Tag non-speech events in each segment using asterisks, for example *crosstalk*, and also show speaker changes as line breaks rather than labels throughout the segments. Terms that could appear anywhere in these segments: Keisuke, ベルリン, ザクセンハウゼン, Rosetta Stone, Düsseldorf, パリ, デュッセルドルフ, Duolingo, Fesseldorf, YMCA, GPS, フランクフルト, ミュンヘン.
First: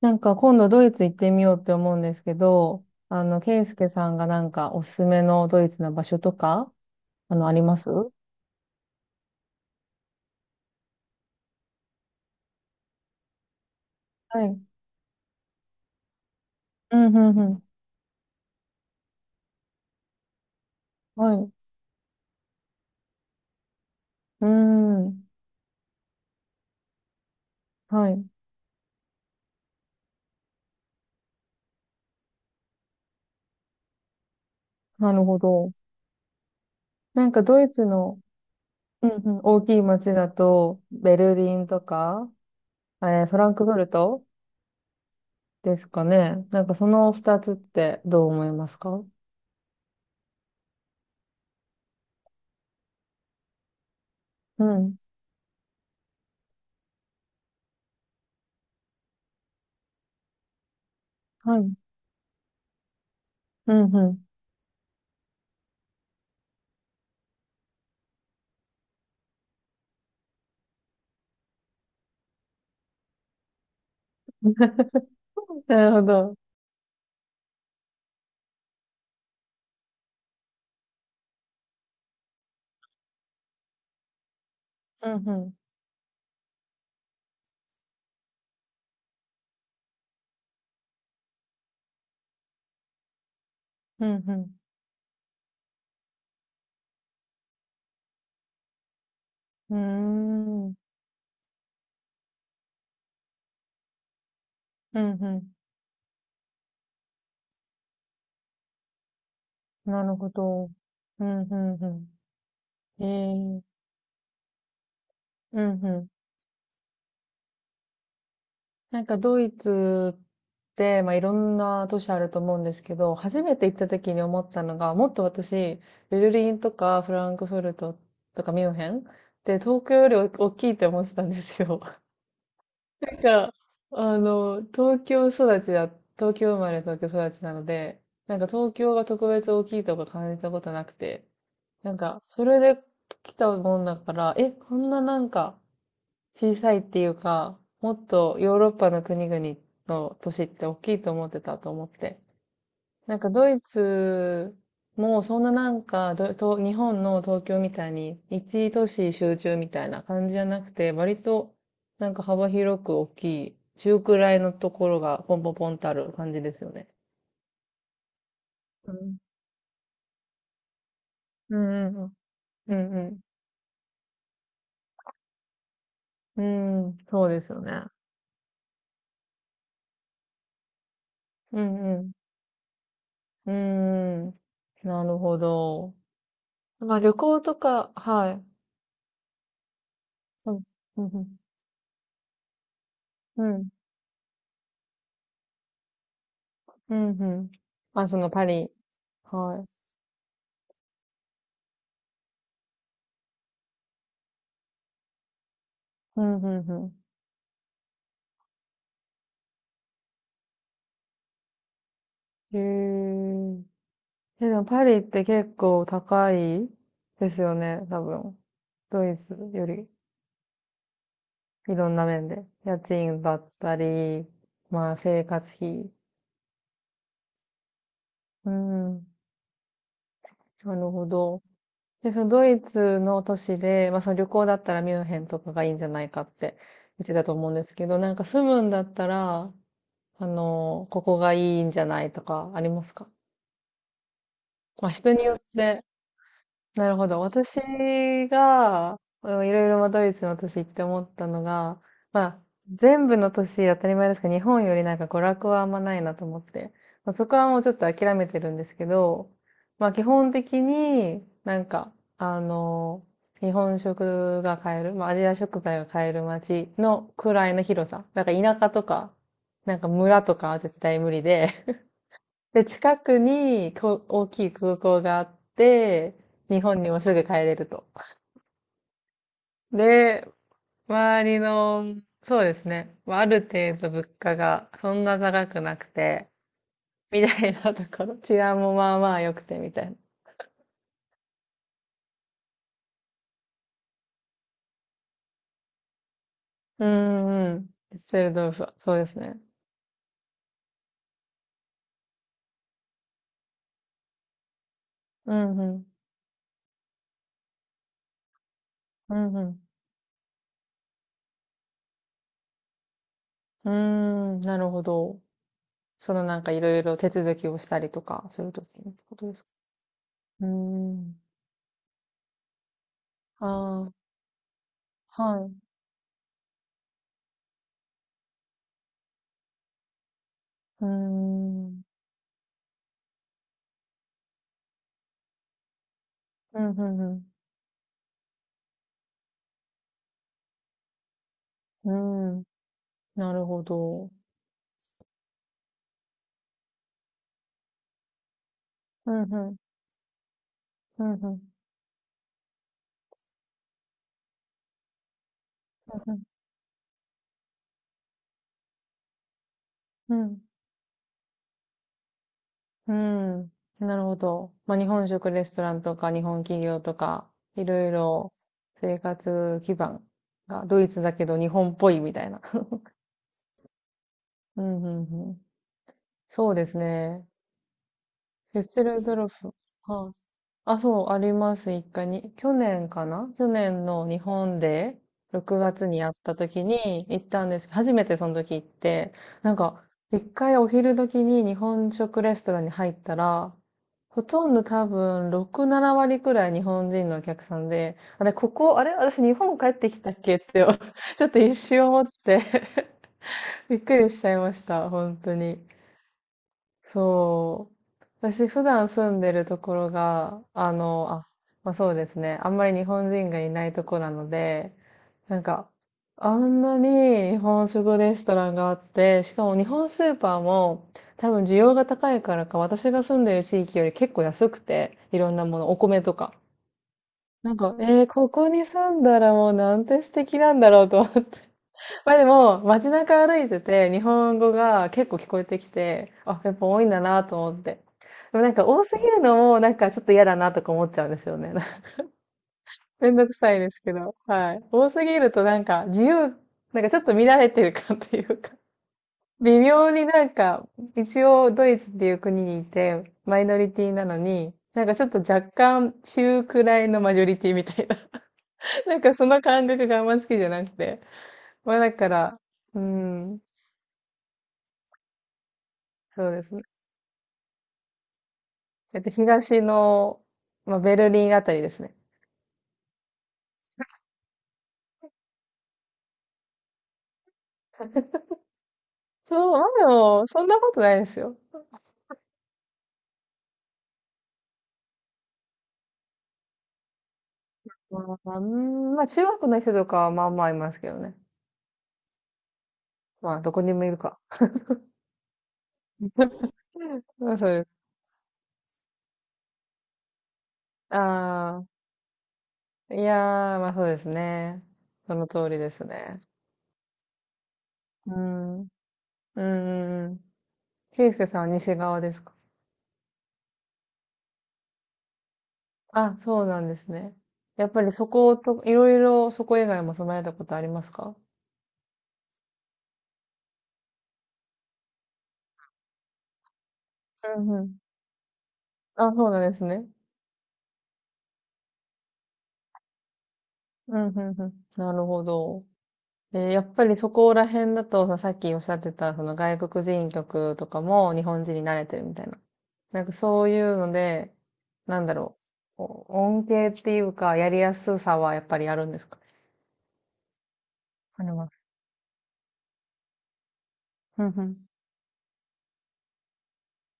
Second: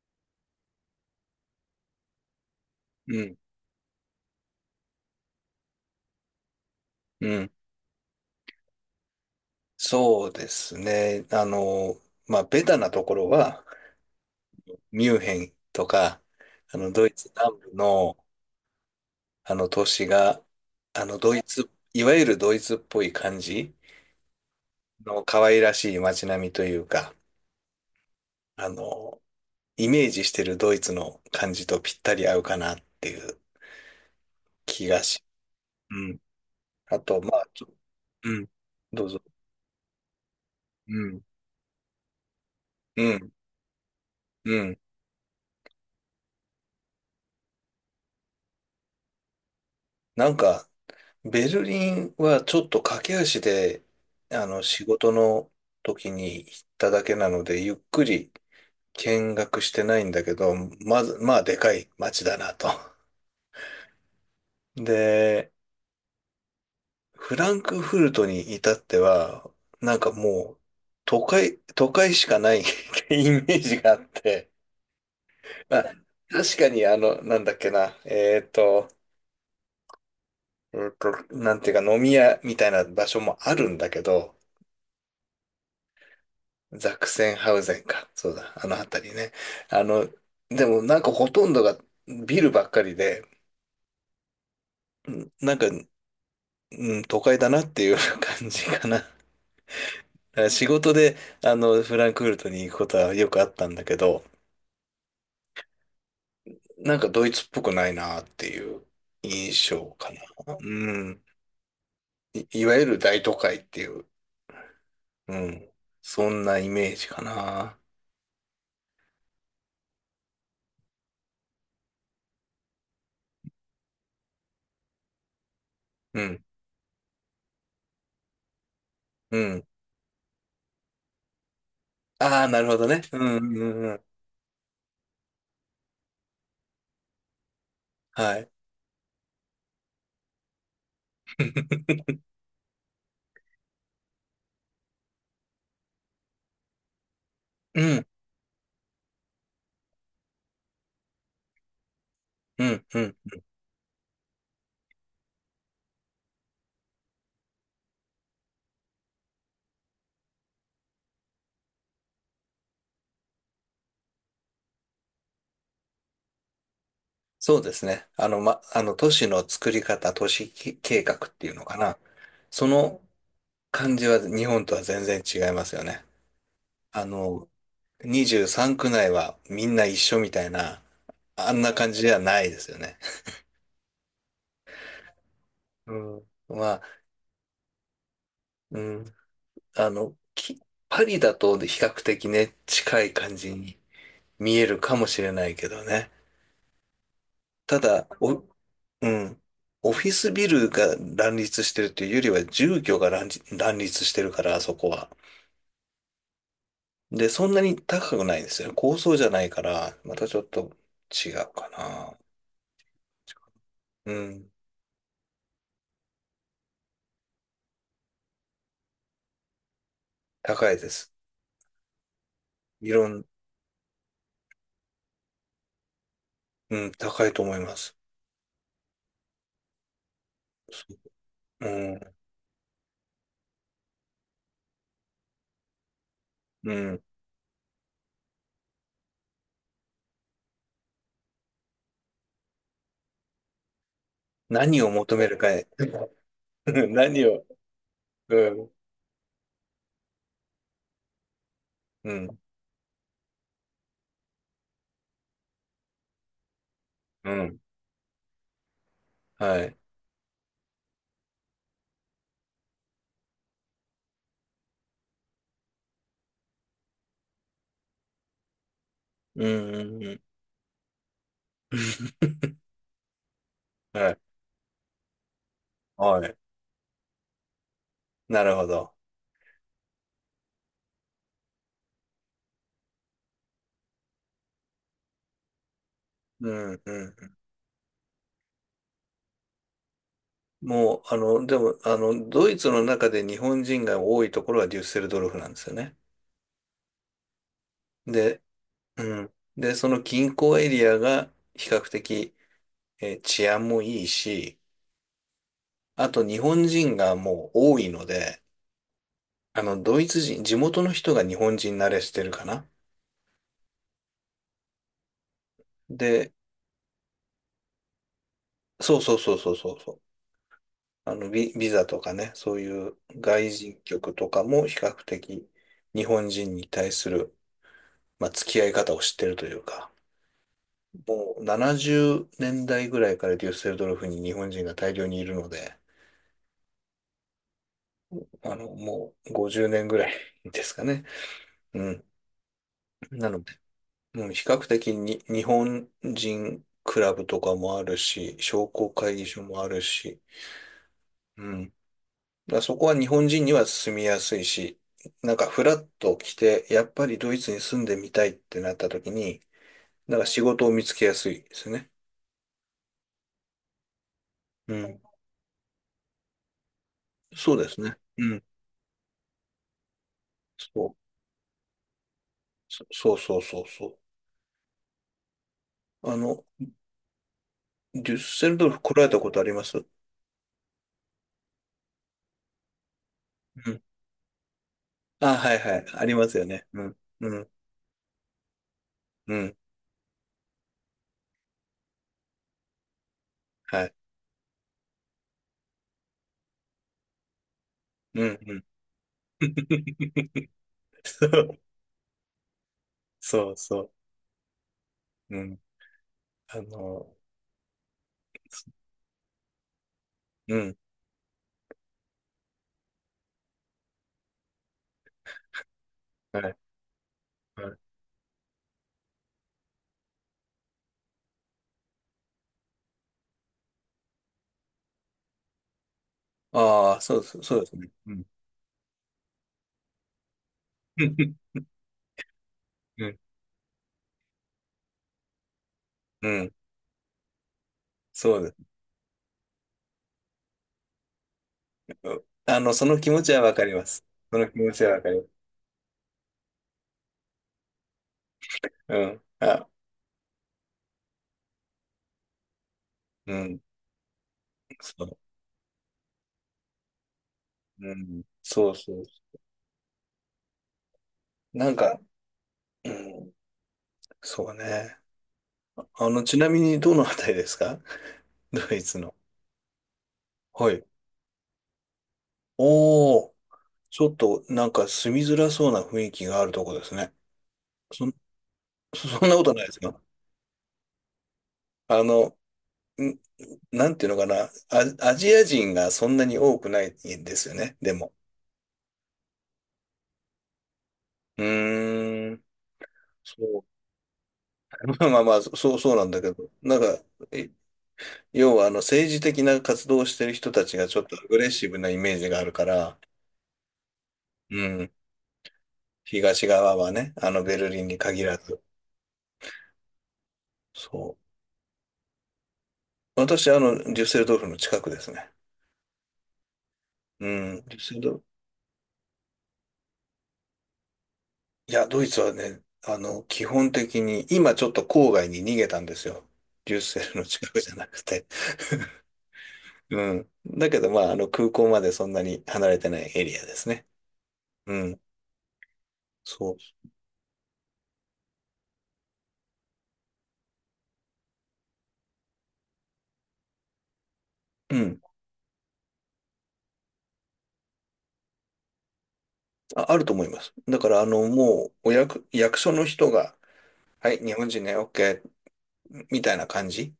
なんか今度ドイツ行ってみようって思うんですけど、
うん、
ケイスケさんがなんかおすすめのドイツの場所とか、
うん。
あります。は
そうですね。まあ、ベタなところは、
い。
ミュンヘンとか、
う
ド
ん、
イツ
うん、う
南
ん。
部の、都市が、ド
はい。
イ
う
ツ、いわゆるドイツっぽい感じ
ーん。
の可愛らしい街並みというか、
はい。
あの、イメージしてるドイツの感じとぴったり合うかなっていう気が
な
し、
るほど。
うん。あと、
な
ま
ん
あ、
かドイツの、
うん。ど
う
う
ん、
ぞ。
うん、大きい街だと、
う
ベ
ん。
ルリンとか、
うん。
フランクフルト
うん。
ですかね。なんかその二つってどう思いますか？
なんか、ベルリンはちょっと駆け足で、
う
仕
ん。
事の時に行っただけなので、ゆっくり見学してないんだけど、まず、まあ、で
は
か
い。
い街だなと。
うん、うん。
*laughs* で、フランクフルトに至っては、なんかもう、都会しかない *laughs* ってイメージがあって、
*laughs*
まあ、
なるほど。
確かになんだっけな、なんていうか飲み屋みたいな場所もあるんだけど、
うん、うん。
ザクセンハウゼンか。そうだ。あの辺りね。あの、でもなんかほとんどがビルばっかりで、
うん、
うんなんか、うん、都会だなっていう感じかな。*laughs* だ
う
から仕
ん。うーん。
事で、フランクフルトに行くことはよくあったんだけど、
うんうん。
なんかドイツっぽくないなっていう印象
な
か
る
な。
ほど。
うん。
うん、うん、う
いわゆる
ん。え
大都会
え、
っていう、う
う
ん。
ん、うん。
そんなイメージかな。
なんかドイツって、まあ、いろんな都市あると思うんですけど、初めて行った時に思ったのが、もっと私、
う
ベル
ん、
リンとかフランクフルトとかミュンヘン
う
で、
ん。
東京より大きいって思ってたんですよ。*laughs*
ああ、なるほどね。
な
う
ん
ん、
か、
うん、うん。
東京育ちだ、東京生まれ東京育ちなので、な
は
んか
い。
東京が特別大きいとか感じたことなくて、なん
*laughs*
か、それで来たもんだから、え、こんななんか、小さいっていうか、
う
もっ
ん、
とヨーロッパの国々の都市って大きいと思ってたと思って。
うん、うん。
なんかドイツもそんななんかどと日本の東京みたいに一都市集中みたいな感じじゃなくて、割となんか幅広く大きい、中くらいのところがポンポンポンとある感じですよね。
そうですね。あの、ま、あ
う
の、都
ん。
市の作り方、都市き計画っていう
う
のか
ん
な。
うん
そ
う
の
ん。う
感じは日本とは全然違いますよね。
んうん。
あ
そうで
の、
すよね。
23区内はみんな一緒みたいな、あ
う
んな感
んう
じで
ん。
はないですよね。
うん。なるほ
う
ど。
ん。まあ、
まあ旅行とか、はい。
うん。あの、
そ
き、
う。
パ
*laughs*
リ
う
だ
ん、
と比較的ね、近い感
う
じ
ん。
に見えるかもしれないけどね。
うん、うん。
ただ、
あ、そのパリ。
うん。
はい。
オフィスビルが乱立してるというよりは住居が乱立してるから、あそこは。
うん、うん、う
で、そんなに高くないんですよね。高層じゃないから、またちょっと違うかな。
ん。へ
う
え。え、
ん。
でもパリって結構高いですよね、多分。ドイツより、
高いです。
いろんな面で。家
いろ
賃
ん、
だったり、まあ生活費。
うん、高いと思います。
うん。なるほど。
うん、
で、そのドイツの都市で、まあその旅行だったらミュンヘンとかがいいんじゃないかって
うん。
言ってたと思うんですけど、なんか住むんだったら、ここがいいんじゃないとかありますか？
何
ま
を
あ人
求
に
め
よ
る
っ
かへ。
て。な
*laughs*
るほど。
何を、
私
うん、
が、うんいろいろまあドイツの都市行って思ったのが、
う
ま
ん、
あ、全部の都市当たり前ですが、日本よりなんか娯楽はあんまないなと思って、まあ、そ
う
こはも
ん。
うちょっと諦めてるんですけど、
はい。
まあ基本的になんか、日本食が買える、まあアジア食材が買える街のくらいの広さ。なんか田舎とか、
うん、
なん
う
か
ん、うん。
村とかは絶対無理で、
*laughs*
で、近くに
はい。
大きい空港があって、
はい。
日本にもすぐ帰れると。
なるほど。
で、周りの、そうですね。まあある程度物価がそんな高くなくて、
うん、う
み
ん。
たいなところ。*laughs* 治安もまあまあ良くてみたいな。
もう、でも、ドイツの中で日本人が多いところはデュッセルドルフなんですよね。
うんうん。デュッセル
で、
ドルフは、そうです
うん。
ね。
で、その近郊エリアが比較的、治安もいいし、
うんうん。
あと日本人がもう多いので、
うんう
ドイツ人、地元の人が日本人慣れしてるかな。
ん。うーん、なるほど。その
で、
なんかいろいろ手続きをしたりとか、そういう時の
そうそ
こ
う
と
そ
で
う
すか。
そうそうそう。
うーん。
ビザとかね、そういう外人
あ
局とかも比較
あ、は
的
い。
日本人に対する、まあ、付き合い方を知ってるというか。
うー
もう
ん。
70年代ぐらいからデュッセルドルフに日本人が大量にいるので、
うん、うん
もう50年ぐらいですかね。う
う
ん。
ん。うん。
な
な
の
る
で、
ほど。
もうん比較的に日本人クラブとかもあるし、商工
う
会
ん、
議所
うん。
もあるし、
うん、うん。
うん。だからそこは日本人には住みやすいし、なんかフラッ
う
と
ん、
来て、やっぱりドイツに住んでみたいってなった時に、
う
なんか仕事を見つけやすいですね。
ん。うん。なるほど。
う
まあ、日
ん。
本食レストランとか、日本企業とか、
そう
い
です
ろい
ね。
ろ
うん。
生活基盤がド
そ
イ
う。
ツだけど日本っぽいみたいな。
そうそうそうそう。
うん、うん、うん。
あの、
そうですね。
デュッセル
フェ
ド
ッ
ルフ
セ
来ら
ル
れ
ド
た
ル
ことあり
フ。
ます？
はい。あ、そう、あります、一回に。去年かな去
うん。
年の日本で、
あ、はい
6
はい。
月に
あ
や
り
っ
ま
た
すよ
時
ね。うん。
に行っ
う
た
ん。
んです。初めてその時行って、
う
な
ん。
んか、一回お昼時に日本食レストランに入ったら、
はい。
ほとんど多分6、7割くらい日本人のお客さんで、
う
あれ、
ん。
こ
うん。
こ、あれ、私日本帰ってきたっけって、*laughs* ちょっと一
*laughs*
瞬思って
そう
*laughs* び
そ
っ
うそ
くりしちゃいました、本当
う。う
に。
ん。あの、
そう。私普段住んでるところが、
うん。
あ、まあそうですね。あんまり日本人がいないとこなので、なんか、あ
はい。
んなに日本
はい。
食レストランがあって、しかも日本スーパーも多分需要が高いからか、私が住んでる地域より結構安くて、いろんなもの、お米とか。
ああ、そうそう
な
そ
ん
うです
か、
ね。うん。
ここに住んだらもうなんて素敵なんだろうと思って。
*laughs*
まあでも、街
うん。
中歩いてて、日本語が結構聞こえてきて、
う
あ、や
ん。
っぱ多いんだなと思って。で
そ
も
う
な
で
ん
す
か
ね。
多すぎるのも、なんかちょっと嫌だなとか思っちゃうんですよね。*laughs*
うんその気
めん
持
ど
ち
く
はわ
さい
か
で
り
す
ま
け
す。
ど。
その
は
気
い。
持ち
多
はわ
す
か
ぎ
ります。
るとなんか自由、なんかちょっと見られてる感というか、
うん。
微
あ、
妙になんか、一応ドイツっていう国にいて、
う
マイノ
ん。
リティなのに、なんかち
そ
ょっ
う。
と若干中くらいのマジョリティみたい
う
な。
ん。そう
*laughs*
そ
なん
う。
かその感覚があんま好きじゃなくて。
な
ま
ん
あだ
か、
から、う
うん。
ん、
そうね。
そう
ち
で
な
す
み
ね。
にどのあたりですか？ *laughs* ドイツの。
東の、
は
まあ、
い。
ベルリンあたりですね。
おー、ちょっとなんか住みづらそうな雰囲気があるとこですね。そん、そ *laughs* んな
そ
こ
う、
と
ま
な
あ
いです
で
か？
も、そんなことないですよ。
あの、ん、なんていうのかな、アジア人がそんなに多くないんですよね、で
ま
も。
あ、うんまあ、中学の人とかはまあまあいますけどね。
うーん、
まあ、ど
そ
こに
う。
もいるか。
*laughs* まあまあまあ、そう、そうなんだけど、なんか、
まあ、そ
え
うです。
要はあの政治的な活動をしてる人たちがちょっとアグレッ
あ
シブなイメージがあるか
あ、
ら、
いやー、まあそうです
う
ね。
ん、
その通りですね。
東側はね、あのベルリンに
う
限らず。
ん。うんうんうん。ケイ
そ
スケさんは西側ですか？
う。私、デュッセルドルフの近くですね。
あ、そうなんですね。
うん。
やっ
デュッ
ぱり
セル
そ
ド
こと、いろいろそこ以外も住まれたことありますか？
いや、ドイツはね、基本的に、今ちょっと郊外に逃げたんですよ。デュッセルの
う
近
ん
く
う
じゃ
ん。
なくて。
あ、そうなんですね。
うん。だけど、まあ、空港までそんなに離れてないエリアですね。
うんうんうん。
う
な
ん。
るほど。
そ
やっぱりそこら辺だと、さっきおっしゃってた、その外国人曲とかも日本人に慣れてるみたいな。なんかそういうので、
う。う
な
ん。
んだろう、こう恩恵っていうか、やりやすさはやっぱりあるんですか？
あると思います。だから、
あります。
もう、役所の人が、はい、
う
日
んう
本
ん。
人ね、OK、みたいな感じ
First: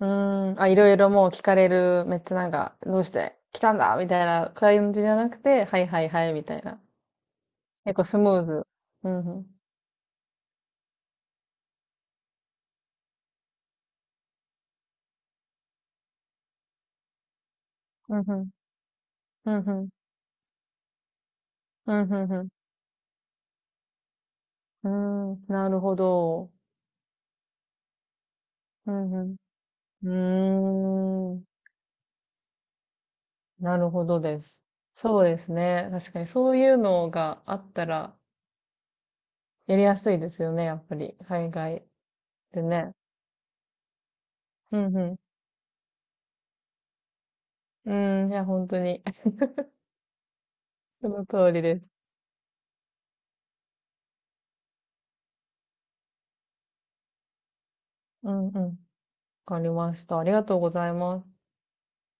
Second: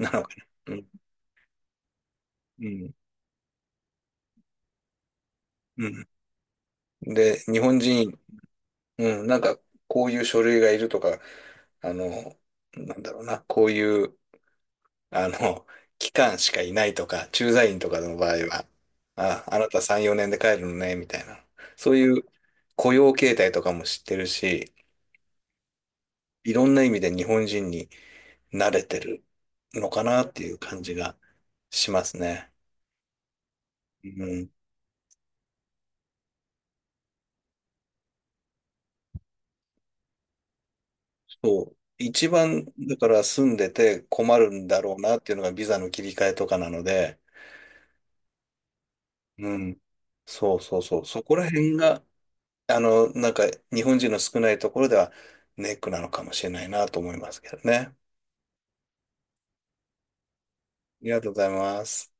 う
のか
ーん、あ、
な。う
い
ん。
ろいろもう聞かれる、めっちゃなん
う
か、
ん。
どうして来たんだみたいな感じじゃなくて、は
う
いは
ん。
いはい、みたいな。
で、日本
結構
人、
スムーズ。うん
うん、な
う
ん
ん。
か、こういう書類がいるとか、あの、なんだろうな、こういう、あの、期間しかいないとか、駐在員とかの
うん
場
う
合
ん。
は、あ、
う
あな
ん
た
うん。
3、4年で帰るのね、みたいな。そ
う
うい
ん
う
うん
雇用形態とかも知ってるし、
うん。うーん、なるほ
い
ど。
ろんな意味で日本人に慣れ
う
てる
ん
のか
う
なっていう
ん。う
感じが
ーん。
しますね。
なるほど
う
で
ん、
す。そうですね。確かにそういうのがあったらやりやすいですよね、やっぱり。海
そう。
外
一
で
番、
ね。
だから住んでて困るん
う
だろ
ん
う
う
な
ん。
っていうのがビザの切り替えとかなので、
うん、いや、本当に *laughs*
うん。そうそうそう。
そ
そ
の
こら
通り
辺
です。
がなんか、日本人の少ないところではネックなのかもしれないなと思いますけどね。あ
うんうん。わかりました。ありがとうござい
りが
ます。
とうございます。